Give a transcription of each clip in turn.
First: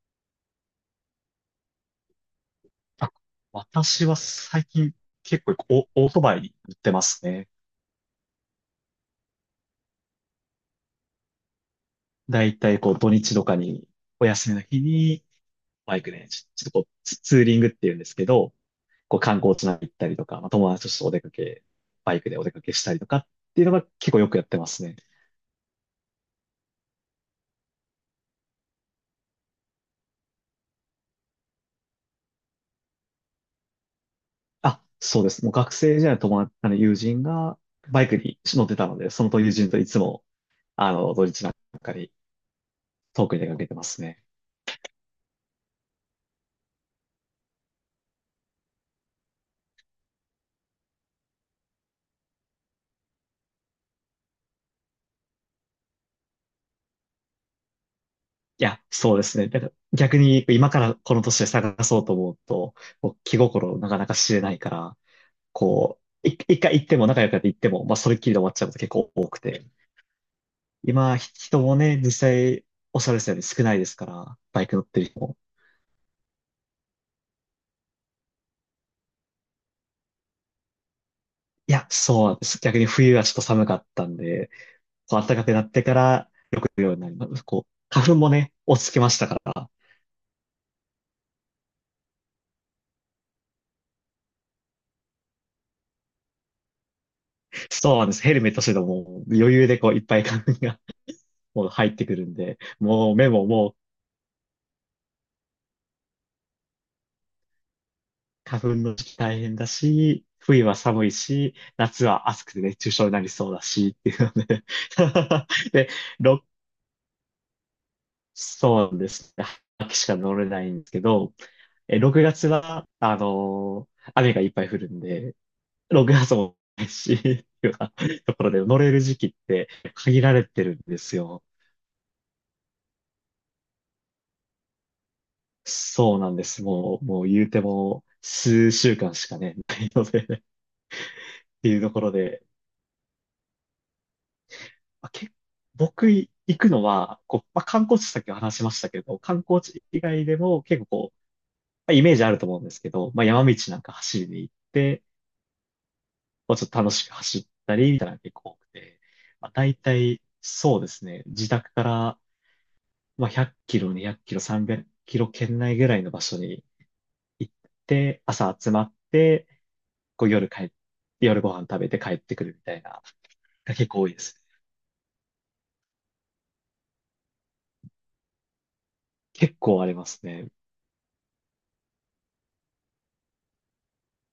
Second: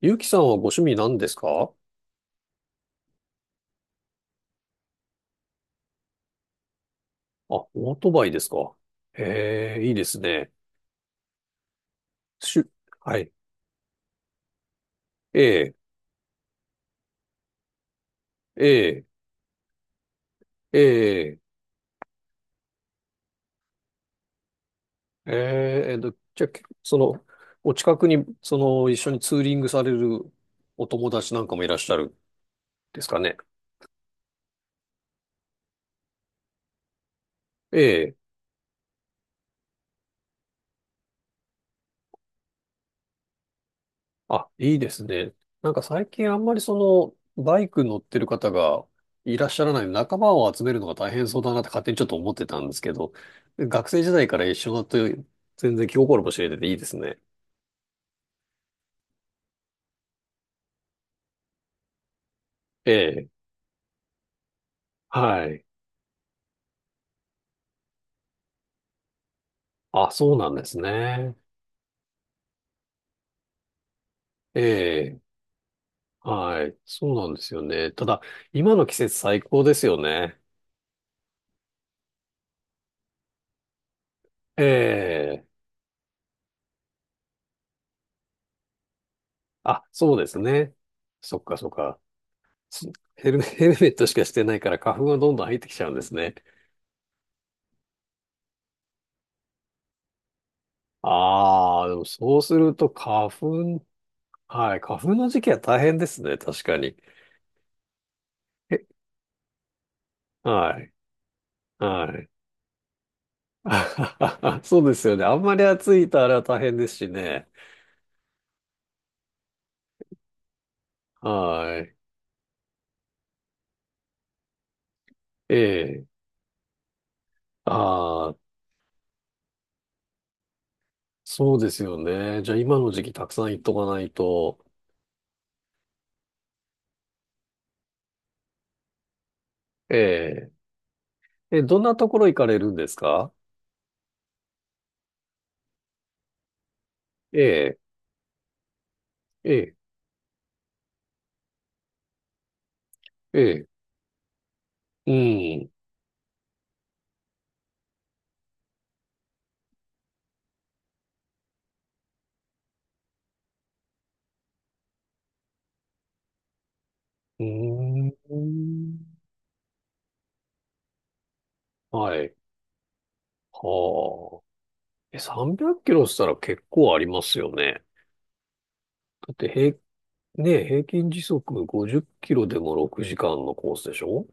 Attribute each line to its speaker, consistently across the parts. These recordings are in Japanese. Speaker 1: ゆうきさんはご趣味何ですかあ？
Speaker 2: あ私は最近結構オートバイに乗ってますね。
Speaker 1: オートバイですか？へえ、いいですね。
Speaker 2: だ
Speaker 1: し
Speaker 2: い
Speaker 1: ゅ、
Speaker 2: たいこう土
Speaker 1: はい。
Speaker 2: 日とかに、お休みの日に、
Speaker 1: ええ。
Speaker 2: バイクで、ちょっとこうツーリングっていうんですけど、
Speaker 1: ええ。
Speaker 2: こう観光地なんか行ったりとか、まあ、友
Speaker 1: え
Speaker 2: 達とちょっとお出か
Speaker 1: え。
Speaker 2: け、バイクでお出かけしたりとかっていうのが結構よくやってますね。
Speaker 1: えじゃあ、その、お近くに、一緒にツーリングされるお友達なんかもいらっしゃるんですかね？
Speaker 2: あ、そうです。もう学生時代の友達、あの友人が
Speaker 1: え
Speaker 2: バイ
Speaker 1: え。
Speaker 2: クに乗ってたので、その友人といつも、あの、土日なんかに遠くに出かけてますね。
Speaker 1: あ、いいですね。なんか最近あんまりバイク乗ってる方がいらっしゃらない、仲間を集めるのが大変そうだなって勝手にちょっと思ってたんですけど、学生時代から一緒だと全然気心も知れてていいですね。
Speaker 2: いや、そうですね。だから逆に今からこの年で探そうと思うと、
Speaker 1: え
Speaker 2: こう
Speaker 1: え、
Speaker 2: 気心なかなか知れないから、
Speaker 1: はい。
Speaker 2: こう、一回行っても仲良くなって行っても、まあそれっきりで終わっちゃうこと結構多くて。
Speaker 1: あ、そうなんです
Speaker 2: 今、
Speaker 1: ね。
Speaker 2: 人もね、実際おっしゃられたように少ないですから、
Speaker 1: え
Speaker 2: バイク乗ってる
Speaker 1: え、
Speaker 2: 人も。
Speaker 1: はい。そうなんですよね。ただ、今の季節最高ですよね。
Speaker 2: いや、そうなんです。逆に冬はちょっと寒かったんで、
Speaker 1: え
Speaker 2: こう暖か
Speaker 1: え、
Speaker 2: くなってからよく行くようになります。こう、花粉もね、落ち着きましたから、
Speaker 1: あ、そうですね。そっかそっか。すヘルメ、ヘルメットしかしてないから花粉がどんどん入ってきちゃうんですね。
Speaker 2: そうなんです。ヘルメットしててももう余裕でこういっぱい花粉がもう
Speaker 1: ああ、
Speaker 2: 入
Speaker 1: で
Speaker 2: っ
Speaker 1: も
Speaker 2: てくるん
Speaker 1: そうす
Speaker 2: で、
Speaker 1: ると
Speaker 2: もう目ももう
Speaker 1: はい、花粉の時期は大変ですね、確かに。
Speaker 2: 花
Speaker 1: え、
Speaker 2: 粉の時期大変だし、冬は
Speaker 1: はい、
Speaker 2: 寒いし、夏
Speaker 1: は
Speaker 2: は
Speaker 1: い。
Speaker 2: 暑くて熱中症になりそうだし、っていうの で
Speaker 1: そうですよね。あんまり
Speaker 2: で、
Speaker 1: 暑いとあれは
Speaker 2: 6、
Speaker 1: 大変ですしね。
Speaker 2: そうなんですね。秋しか乗れないんですけど、
Speaker 1: はい。
Speaker 2: え、6月は、雨がいっぱい降るんで、
Speaker 1: ええ。
Speaker 2: 6月もないし、っていうような
Speaker 1: あ
Speaker 2: と
Speaker 1: あ、
Speaker 2: ころで乗れる時期って限られてるんですよ。
Speaker 1: そうですよね。じゃあ今の時期たくさん行っとかないと。
Speaker 2: そうなんです。もう、もう言うても数週間しかね、ないのでねっ
Speaker 1: ええ。
Speaker 2: て
Speaker 1: ど
Speaker 2: いう
Speaker 1: ん
Speaker 2: と
Speaker 1: な
Speaker 2: こ
Speaker 1: と
Speaker 2: ろ
Speaker 1: ころ行
Speaker 2: で、
Speaker 1: かれるんですか？
Speaker 2: まあ、僕行くのは、こ
Speaker 1: え
Speaker 2: う、まあ、
Speaker 1: え。
Speaker 2: 観光地さっき話しましたけど、観
Speaker 1: え
Speaker 2: 光
Speaker 1: え。
Speaker 2: 地以外でも結構こう、まあ、イメージあると思うんですけど、まあ、
Speaker 1: え
Speaker 2: 山道
Speaker 1: え。
Speaker 2: なんか走りに行って、
Speaker 1: うん。
Speaker 2: こうちょっと楽しく走ったりみたいなのが結構多くて、まあ、大体そうですね、自宅から、まあ、100キロ、200キロ、300キロ圏内ぐらいの場所に
Speaker 1: う
Speaker 2: 行っ
Speaker 1: ー
Speaker 2: て、朝集まっ
Speaker 1: ん。
Speaker 2: て、こう夜帰って、夜ご飯食べて帰
Speaker 1: は
Speaker 2: っ
Speaker 1: い。
Speaker 2: てくるみたいな、が結構多いで
Speaker 1: は
Speaker 2: す。
Speaker 1: あ。300キロしたら結構ありますよね。だって
Speaker 2: 結構ありますね。
Speaker 1: ね、平均時速50キロでも6時間のコースでしょ？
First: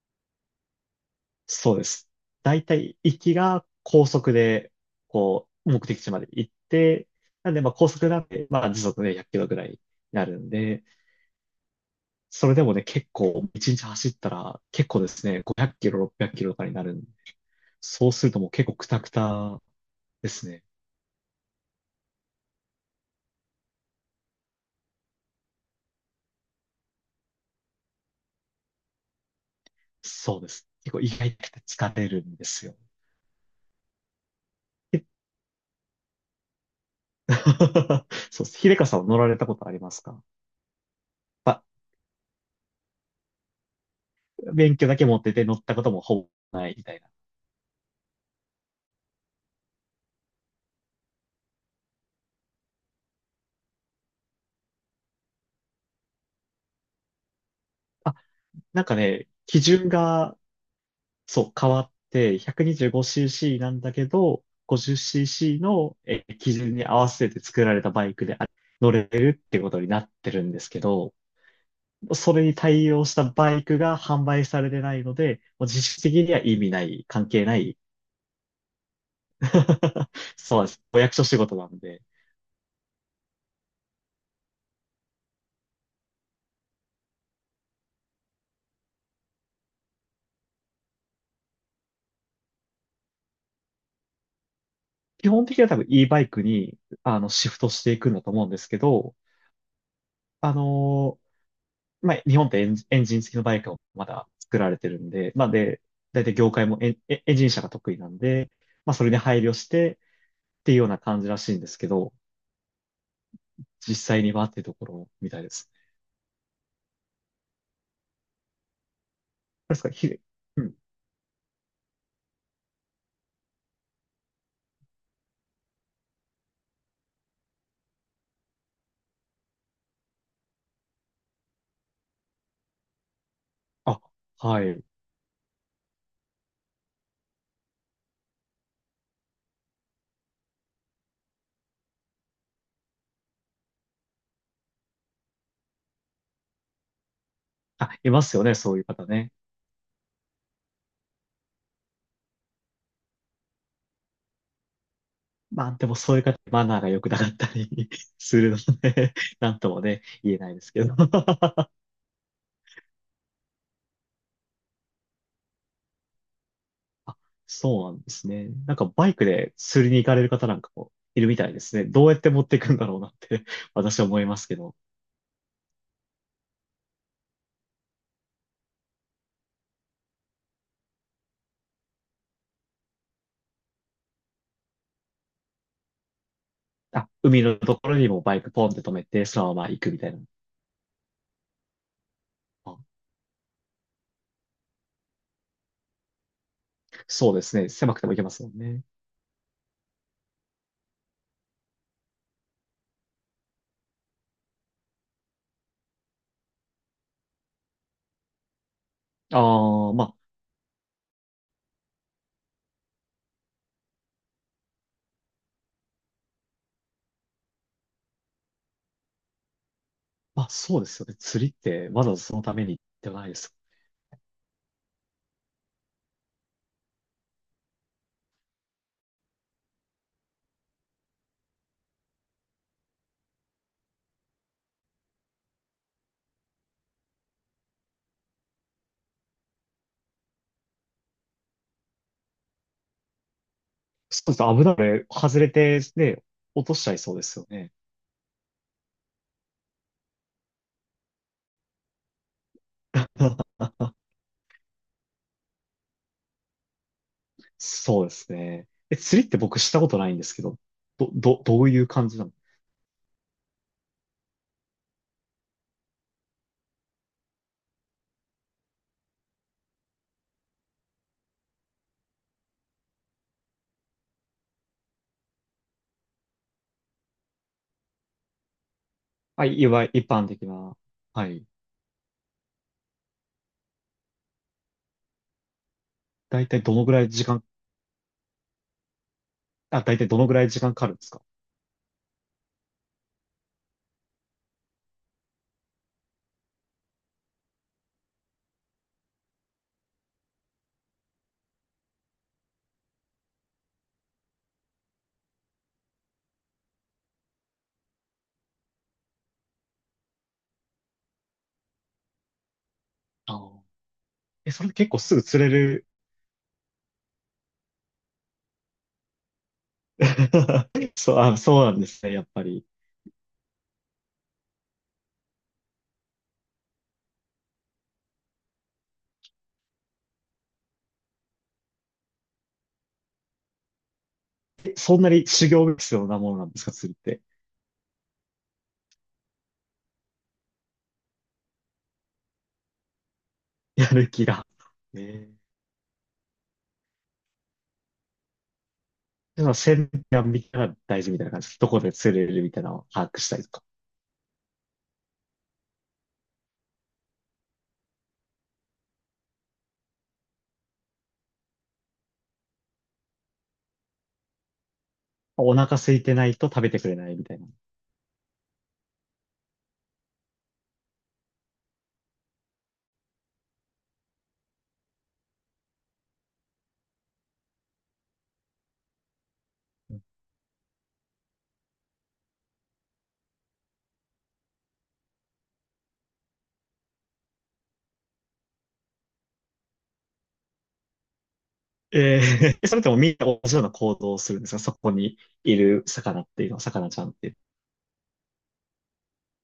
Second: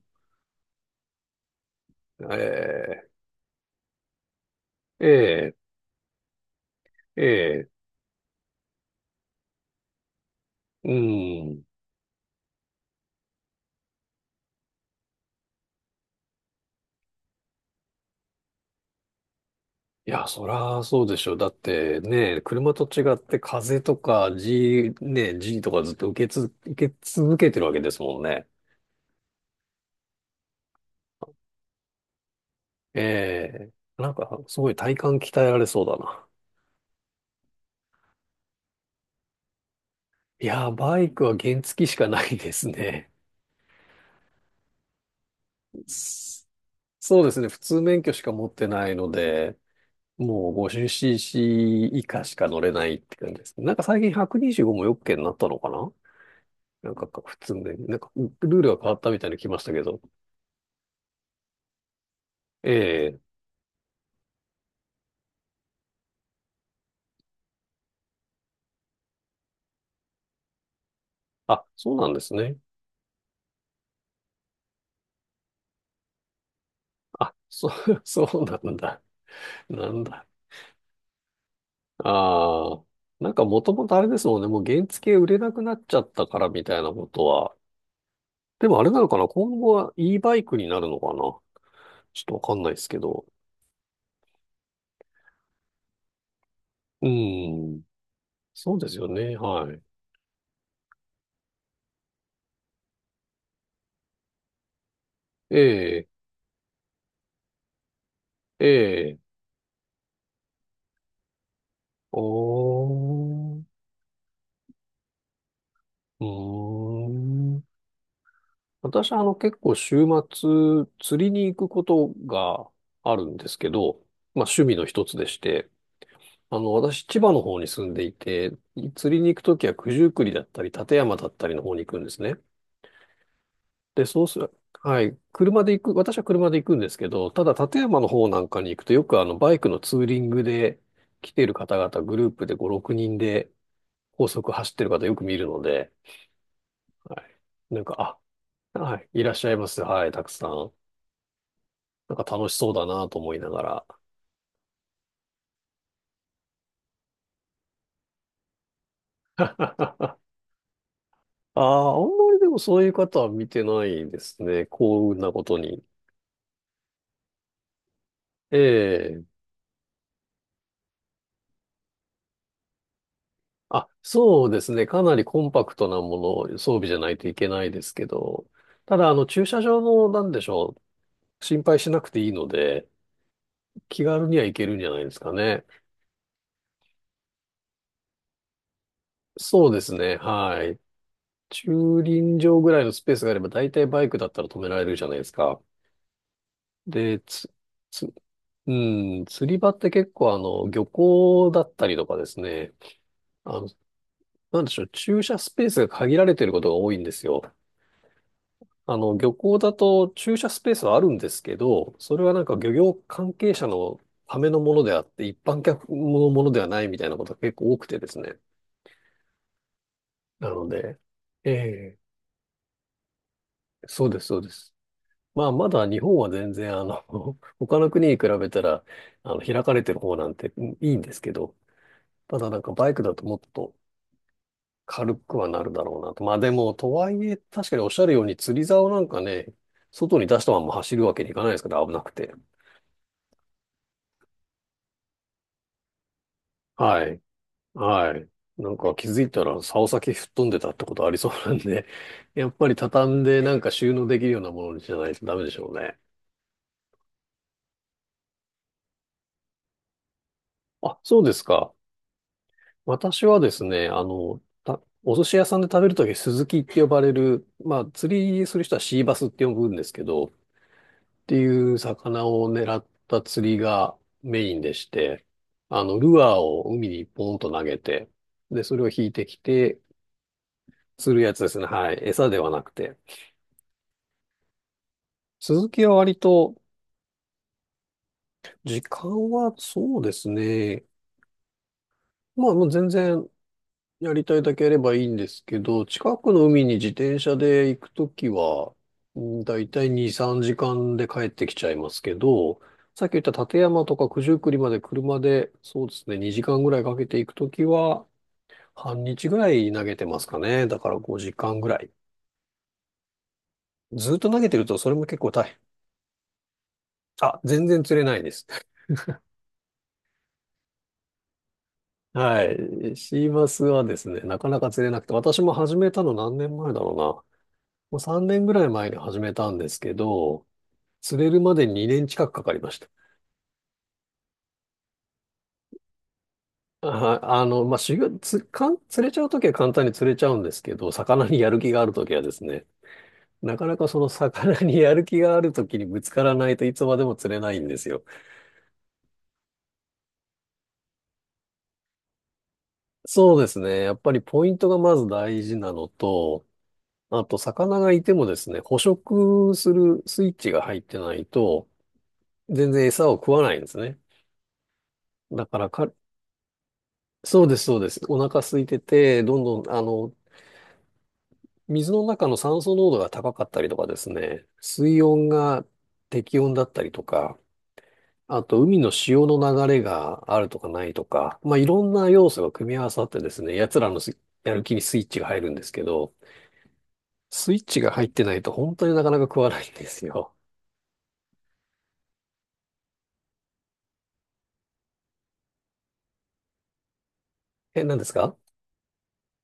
Speaker 2: そうです。だいたい
Speaker 1: え
Speaker 2: 行きが高速で、こ
Speaker 1: えええ
Speaker 2: う、目的地まで行って、なんで、
Speaker 1: ええ。
Speaker 2: まあ高速なんで、まあ時速ね、100キロぐらいになるんで、
Speaker 1: うん。
Speaker 2: それでもね、結構、1日走ったら、結構ですね、500キロ、600キロとかになるんで、そうするともう結構クタクタ
Speaker 1: いや、
Speaker 2: で
Speaker 1: そ
Speaker 2: すね。
Speaker 1: らそうでしょ。だってね、車と違って風とか G、ね、G とかずっと受け続けてるわけですもんね。
Speaker 2: そうです。結構意外と疲れるんですよ。
Speaker 1: ええ。なんか、すごい体
Speaker 2: え
Speaker 1: 幹鍛えられそうだな。
Speaker 2: そうです。秀香さんは乗られたことありますか？
Speaker 1: いや、バイクは
Speaker 2: ま
Speaker 1: 原
Speaker 2: あ、
Speaker 1: 付しかないですね。
Speaker 2: 免許だけ持ってて乗ったこともほぼないみたいな。
Speaker 1: そうですね。普通免許しか持ってないので、もう 50cc 以下しか乗れないって感じですね。なんか最近125もよっけになったのかな。なんかか普通免許、なんか
Speaker 2: あ、
Speaker 1: ルールが
Speaker 2: なん
Speaker 1: 変
Speaker 2: か
Speaker 1: わったみ
Speaker 2: ね、
Speaker 1: たいに来ま
Speaker 2: 基
Speaker 1: したけ
Speaker 2: 準
Speaker 1: ど。
Speaker 2: がそう、変わって
Speaker 1: ええ。
Speaker 2: 125cc なんだけど、50cc の基準に合わせて作られたバイクで乗れるってことになってるんですけど、
Speaker 1: あ、そうなんです
Speaker 2: それに
Speaker 1: ね。
Speaker 2: 対応したバイクが販売されてないので、もう実質的には意味ない、関
Speaker 1: あ、
Speaker 2: 係な
Speaker 1: そ
Speaker 2: い。
Speaker 1: う、そうなんだ。なん だ。
Speaker 2: そうです。お役所仕事なんで。
Speaker 1: ああ。なんかもともとあれですもんね。もう原付売れなくなっちゃったからみたいなことは。でもあれなのかな今後は e バイクになるのかな。ちょっとわかんないですけど。
Speaker 2: 基本的には多分 e バイクに
Speaker 1: う
Speaker 2: あのシフト
Speaker 1: ん。
Speaker 2: していくんだと思うんです
Speaker 1: そ
Speaker 2: け
Speaker 1: うですよ
Speaker 2: ど、
Speaker 1: ね。はい。
Speaker 2: あのまあ、日本ってエンジン付きのバイクをまだ作られてるんで、まあ
Speaker 1: え
Speaker 2: で、
Speaker 1: え。
Speaker 2: 大体業界もエンジン車が得意なんで、
Speaker 1: え
Speaker 2: まあそれに
Speaker 1: え。
Speaker 2: 配慮してっていうような感じらしいんですけど、
Speaker 1: おー。
Speaker 2: 実際にはっていうところみたいです。
Speaker 1: うーん。私は結構
Speaker 2: あれですか、
Speaker 1: 週
Speaker 2: うん。
Speaker 1: 末釣りに行くことがあるんですけど、まあ趣味の一つでして、私千葉の方に住んでいて、釣りに行くときは九十九里だったり立山だったりの方に行くんですね。
Speaker 2: あ、
Speaker 1: で、そうする、
Speaker 2: はい。
Speaker 1: はい。車で行く、私は車で行くんですけど、ただ立山の方なんかに行くとよくバイクのツーリングで来ている方々グループで5、6人で高速走ってる方よく見るので、はい。なん
Speaker 2: あ、い
Speaker 1: か、
Speaker 2: ますよね、そう
Speaker 1: あ、
Speaker 2: いう
Speaker 1: は
Speaker 2: 方
Speaker 1: い、いら
Speaker 2: ね。
Speaker 1: っしゃいます。はい、たくさん。なんか楽しそうだなと思いながら。
Speaker 2: まあでもそういう方、マナーが良くなかったり するのでなんともね、
Speaker 1: あ
Speaker 2: 言えないですけど
Speaker 1: あ、あんまりでもそういう方は見てないですね。幸運なことに。
Speaker 2: あ、そうなんですね。
Speaker 1: え
Speaker 2: なんかバイ
Speaker 1: え。
Speaker 2: クで釣りに行かれる方なんかもいるみたいですね。どうやって持っていくんだろうなって
Speaker 1: あ、
Speaker 2: 私は思いま
Speaker 1: そ
Speaker 2: す
Speaker 1: う
Speaker 2: け
Speaker 1: です
Speaker 2: ど。
Speaker 1: ね。かなりコンパクトなもの、装備じゃないといけないですけど。ただ、駐車場の、なんでしょう。心配しなくていいので、気軽には行けるんじゃないですかね。
Speaker 2: あ、海のところにもバイクポンって止めて、そのま
Speaker 1: そ
Speaker 2: ま
Speaker 1: う
Speaker 2: 行
Speaker 1: で
Speaker 2: く
Speaker 1: す
Speaker 2: みたい
Speaker 1: ね。
Speaker 2: な。
Speaker 1: はい。駐輪場ぐ
Speaker 2: あ、
Speaker 1: らいのスペースがあれば、大体バイクだったら止められるじゃないですか。で、
Speaker 2: そうですね。狭くて
Speaker 1: つ、
Speaker 2: も行けますもん
Speaker 1: う
Speaker 2: ね。
Speaker 1: ん、釣り場って結構漁港だったりとかですね、あの、なんでしょう、駐車スペースが限られてることが多いんですよ。漁港だ
Speaker 2: ああ、ま
Speaker 1: と
Speaker 2: あ、
Speaker 1: 駐車スペースはあるんですけど、それはなんか漁業関係者のためのものであって、一般客のものではないみたいなことが結構多くてですね。
Speaker 2: ま
Speaker 1: な
Speaker 2: あ
Speaker 1: の
Speaker 2: そうで
Speaker 1: で、
Speaker 2: すよね。釣
Speaker 1: え
Speaker 2: りって
Speaker 1: え、
Speaker 2: わざわざそのためにではないです。
Speaker 1: そうです、そうです。まあ、まだ日本は全然、他の国に比べたら、開かれてる方なんて、うん、いいんですけど、ただなんかバイクだともっと軽くはなるだろうなと。まあでも、とはいえ、確かにおっしゃるように釣り竿なんかね、外に出したまま走るわけにいかないですから、危なくて。
Speaker 2: そうです。危ない。外れて、ね、落としちゃい
Speaker 1: は
Speaker 2: そう
Speaker 1: い。
Speaker 2: ですよね。
Speaker 1: はい。なんか気づいたら竿先吹っ飛んでたってことありそうなんで、やっぱり畳んでなんか収 納できるようなものにしないとダメでしょうね。
Speaker 2: そうですね。え、釣りって僕したことないんですけど、
Speaker 1: あ、そうです
Speaker 2: どう
Speaker 1: か。
Speaker 2: いう感じなの？
Speaker 1: 私はですね、お寿司屋さんで食べるとき、スズキって呼ばれる、まあ、釣りする人はシーバスって呼ぶんですけど、っていう魚を狙った釣りがメインでして、ルアーを海にポンと投げて、で、それを引いてき
Speaker 2: はい、い
Speaker 1: て、
Speaker 2: わゆる一般的な。
Speaker 1: 釣る
Speaker 2: は
Speaker 1: やつ
Speaker 2: い。
Speaker 1: ですね。はい。餌ではなくて。スズキは割
Speaker 2: だい
Speaker 1: と、
Speaker 2: たいどのぐらい時間、
Speaker 1: 時間は
Speaker 2: あ、だい
Speaker 1: そう
Speaker 2: たい
Speaker 1: で
Speaker 2: どの
Speaker 1: す
Speaker 2: ぐらい時間か
Speaker 1: ね。
Speaker 2: かるんですか？
Speaker 1: まあ、もう全然やりたいだけやればいいんですけど、近くの海に自転車で行くときは、うん、だいたい2、3時間で帰ってきちゃいますけど、さっき言った立山とか九十九里まで車で、そうですね、2時間ぐらいかけて行くときは、半日ぐらい投げてますかね。だから5時間ぐらい。
Speaker 2: ああ、
Speaker 1: ずっと投げ
Speaker 2: え、
Speaker 1: て
Speaker 2: そ
Speaker 1: る
Speaker 2: れ
Speaker 1: と
Speaker 2: 結
Speaker 1: それ
Speaker 2: 構
Speaker 1: も
Speaker 2: す
Speaker 1: 結
Speaker 2: ぐ
Speaker 1: 構
Speaker 2: 釣
Speaker 1: 大
Speaker 2: れ
Speaker 1: 変。
Speaker 2: る？
Speaker 1: あ、全然釣れないです。
Speaker 2: そう、あ、そうなんですね、やっ
Speaker 1: は
Speaker 2: ぱり。
Speaker 1: い。シーマスはですね、なかなか釣れなくて、私も始めたの何年前だろうな。もう3年ぐらい前に始めたんですけど、釣れるまで2年近くかかりました。
Speaker 2: えそんなに修行が必要なものなんですか、釣りっ
Speaker 1: あ、
Speaker 2: て。
Speaker 1: まあ、修行、つ、かん、釣れちゃうときは簡単に釣れちゃうんですけど、魚にやる気があるときはですね、なか なか
Speaker 2: や
Speaker 1: その
Speaker 2: る気が。
Speaker 1: 魚にやる気
Speaker 2: え
Speaker 1: が
Speaker 2: え。
Speaker 1: あるときにぶつからないといつまでも釣れないんですよ。
Speaker 2: でも、線が見たら大事みたいな感じです。どこで釣れるみたいなのを把握し
Speaker 1: そ
Speaker 2: た
Speaker 1: う
Speaker 2: り
Speaker 1: で
Speaker 2: と
Speaker 1: す
Speaker 2: か。
Speaker 1: ね。やっぱりポイントがまず大事なのと、あと魚がいてもですね、捕食するスイッチが入ってないと、全然餌を食わないんですね。だ
Speaker 2: お
Speaker 1: から
Speaker 2: 腹
Speaker 1: か、
Speaker 2: 空いてないと食べてくれないみたい
Speaker 1: そう
Speaker 2: な。
Speaker 1: です、そうです。お腹空いてて、どんどん、水の中の酸素濃度が高かったりとかですね、水温が適温だったりとか、あと海の潮の流れがあるとかないとか、まあ、いろんな要素が組み合わさってですね、奴らのやる気にスイッチが入るんですけど、スイッチが入ってないと本当になかなか食わないんですよ。
Speaker 2: ええ。それともみんな同じような行動をするんですかそこにいる魚っていうのは、魚ちゃんっていうのは？
Speaker 1: え、何ですか？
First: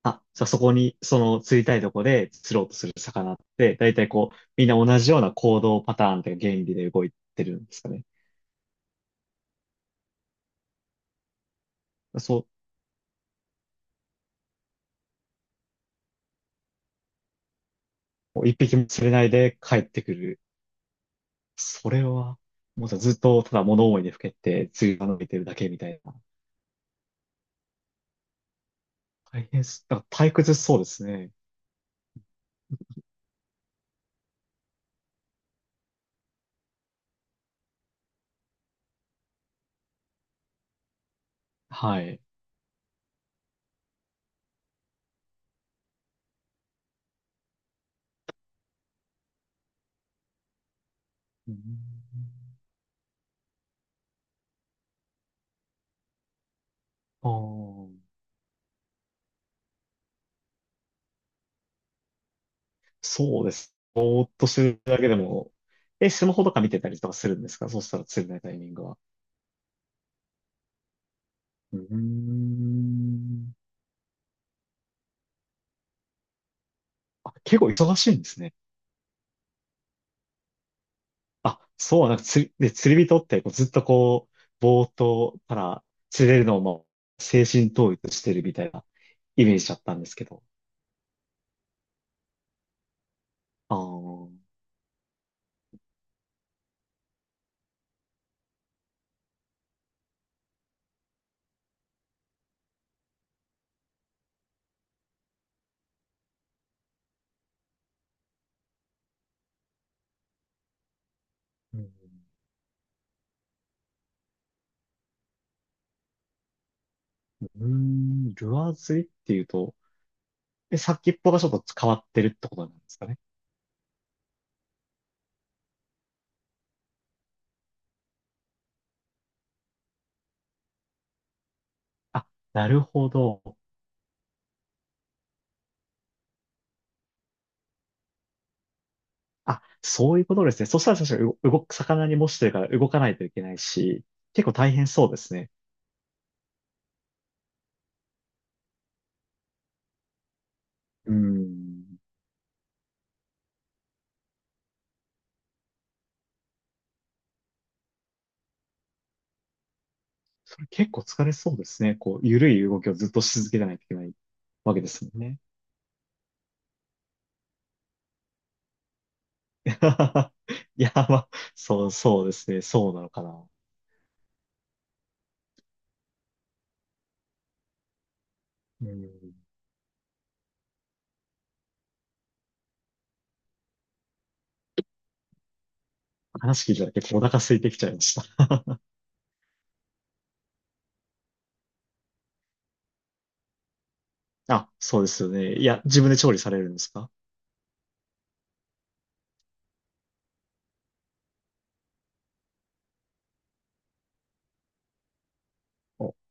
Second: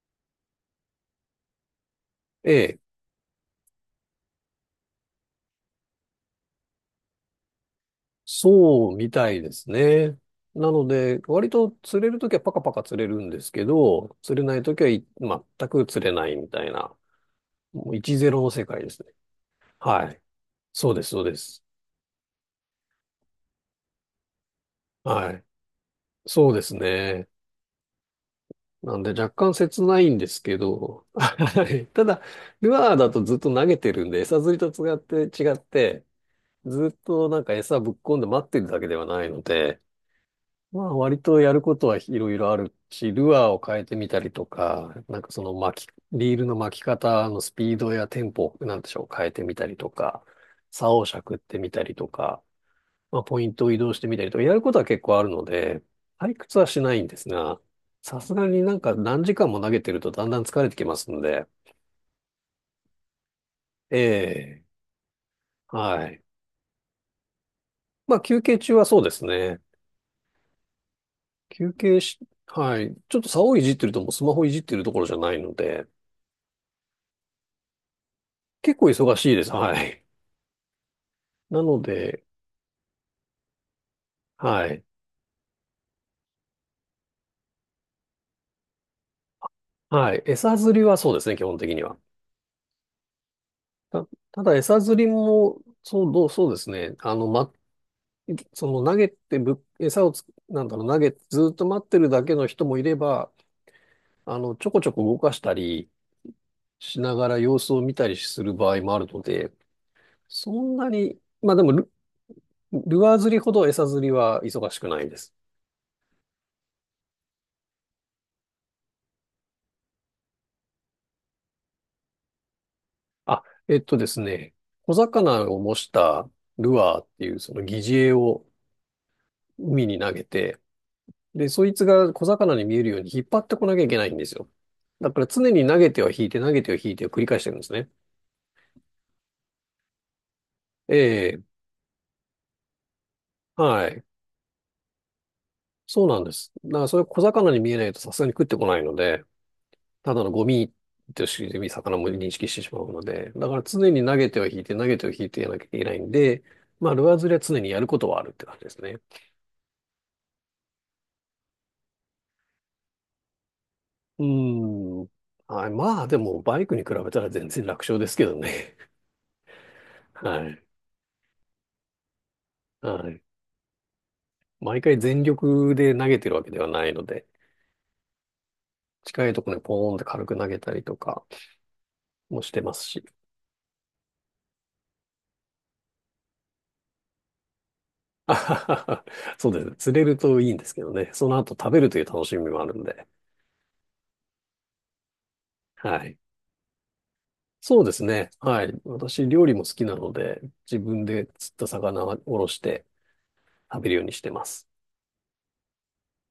Speaker 2: あ、じゃあそこに、その釣りたいとこで
Speaker 1: え
Speaker 2: 釣ろうと
Speaker 1: え、
Speaker 2: する魚って、だいたいこう、みんな同じような行動パターンというか原理で動いてるんですかね？
Speaker 1: そうみたいですね。なので、割と釣れるときは
Speaker 2: そ
Speaker 1: パカパカ釣れるんですけど、釣れないときはい全く釣れないみたいな、もう1-0
Speaker 2: う、
Speaker 1: の
Speaker 2: 一
Speaker 1: 世
Speaker 2: 匹
Speaker 1: 界
Speaker 2: も
Speaker 1: です
Speaker 2: 釣れ
Speaker 1: ね。
Speaker 2: ないで帰って
Speaker 1: は
Speaker 2: く
Speaker 1: い。
Speaker 2: る。
Speaker 1: そうです、そうです。
Speaker 2: それは、もうさ、ずっとただ物思いにふけて釣りが伸び
Speaker 1: は
Speaker 2: て
Speaker 1: い。
Speaker 2: るだけみたいな。
Speaker 1: そうですね。なんで若
Speaker 2: 大
Speaker 1: 干
Speaker 2: 変
Speaker 1: 切
Speaker 2: す、な
Speaker 1: な
Speaker 2: んか
Speaker 1: いんで
Speaker 2: 退
Speaker 1: す
Speaker 2: 屈
Speaker 1: け
Speaker 2: そうです
Speaker 1: ど、
Speaker 2: ね。
Speaker 1: はい。ただ、ルアーだとずっと投げてるんで、餌釣りと違って、ずっとなんか餌ぶっ込んで待ってるだけではないので、まあ割とやることは
Speaker 2: は
Speaker 1: い
Speaker 2: い。
Speaker 1: ろいろあるし、ルアーを変えてみたりとか、なんかその巻き、リールの巻き方のスピードやテンポ、なんでしょう、変えてみたりとか、竿をしゃくっ
Speaker 2: う
Speaker 1: てみたりとか、
Speaker 2: ん、
Speaker 1: まあ、ポイントを移動してみたりとか、やることは結構あるので、退屈はしないんです
Speaker 2: あ
Speaker 1: が、
Speaker 2: ー、
Speaker 1: さすがになんか何時間も投げてるとだんだん疲れてきますので、
Speaker 2: そうです。
Speaker 1: え
Speaker 2: ぼーっとす
Speaker 1: え、
Speaker 2: るだけでも、
Speaker 1: は
Speaker 2: え、
Speaker 1: い。
Speaker 2: スマホとか見てたりとかするんですかそうしたら
Speaker 1: まあ、
Speaker 2: 釣れな
Speaker 1: 休
Speaker 2: いタイ
Speaker 1: 憩
Speaker 2: ミン
Speaker 1: 中
Speaker 2: グ
Speaker 1: は
Speaker 2: は？
Speaker 1: そうですね。休
Speaker 2: うー
Speaker 1: 憩し、はい。ちょっと竿
Speaker 2: ん。
Speaker 1: をいじってるともうスマホいじってるところじゃないので、
Speaker 2: あ、結構忙しいんですね。
Speaker 1: 結構忙しいです。はい。な
Speaker 2: あ、
Speaker 1: の
Speaker 2: そう、なんか
Speaker 1: で、
Speaker 2: 釣り、で、釣り人ってこうずっとこう、
Speaker 1: はい。
Speaker 2: ぼーっとたら釣れるのをもう精神統一してるみたいなイメージだったんで
Speaker 1: は
Speaker 2: す
Speaker 1: い。
Speaker 2: けど。
Speaker 1: 餌釣りはそうですね、基本的には。
Speaker 2: ああ、
Speaker 1: た、
Speaker 2: う
Speaker 1: ただ餌釣りも、そうですね。その投げてぶ、餌をつ、なんだろう、投げてずっと待ってるだけの人もいれば、ちょこちょこ動かしたりしながら様子を見たりする場合もあるので、そんなに、まあでも
Speaker 2: う
Speaker 1: ル、
Speaker 2: ん、
Speaker 1: ルアー釣りほど餌釣りは忙しくないです。
Speaker 2: うーん、ルアー釣りっていうと、え、先っぽがちょっと変わってるってことなんですかね？
Speaker 1: あ、えっとですね、小魚を模したルアーっていうその擬似餌を海に投げて、で、そいつが小
Speaker 2: あ、
Speaker 1: 魚に
Speaker 2: な
Speaker 1: 見
Speaker 2: る
Speaker 1: えるよう
Speaker 2: ほ
Speaker 1: に引っ張
Speaker 2: ど。
Speaker 1: ってこなきゃいけないんですよ。だから常に投げては引いて、投げては引いてを繰り返してるんですね。
Speaker 2: あ、そういうことですね。そした
Speaker 1: え
Speaker 2: ら確かに
Speaker 1: え、
Speaker 2: 動く、魚に模してるから動かないといけない
Speaker 1: はい。
Speaker 2: し、結構大変そうですね。
Speaker 1: そうなんです。だからそれ小魚に見えないとさすがに食ってこないので、ただのゴミ
Speaker 2: うー
Speaker 1: として魚
Speaker 2: ん。
Speaker 1: も認識してしまうので、だから常に投げては引いて投げては引いてやらなきゃいけないんで、まあルアー釣りは常にやることはあるって感じですね。
Speaker 2: それ結構疲れそうですね。こう、ゆるい動きをずっとし続けてないといけない
Speaker 1: う
Speaker 2: わけで
Speaker 1: ー
Speaker 2: す
Speaker 1: ん。
Speaker 2: もんね。
Speaker 1: はい。まあでもバイクに比べたら全然楽勝ですけどね。はい。
Speaker 2: いや、まあ、そう、そうですね。そうな
Speaker 1: は
Speaker 2: の
Speaker 1: い。
Speaker 2: かな。
Speaker 1: 毎回全力で投げてるわけではないので、
Speaker 2: う
Speaker 1: 近い
Speaker 2: ん。
Speaker 1: ところにポーンって軽く投げたりとかもしてますし。
Speaker 2: 話聞いただけでお腹空いてきちゃいました。
Speaker 1: あははは。そうですね。釣れるといいんですけどね。その後食べるという楽しみもあるんで。
Speaker 2: あ、そうですよね。いや、
Speaker 1: は
Speaker 2: 自分
Speaker 1: い。
Speaker 2: で調理されるんですか？
Speaker 1: そうですね。はい。私、料理も好きなので、自分で釣った魚をおろして食べるようにしてます。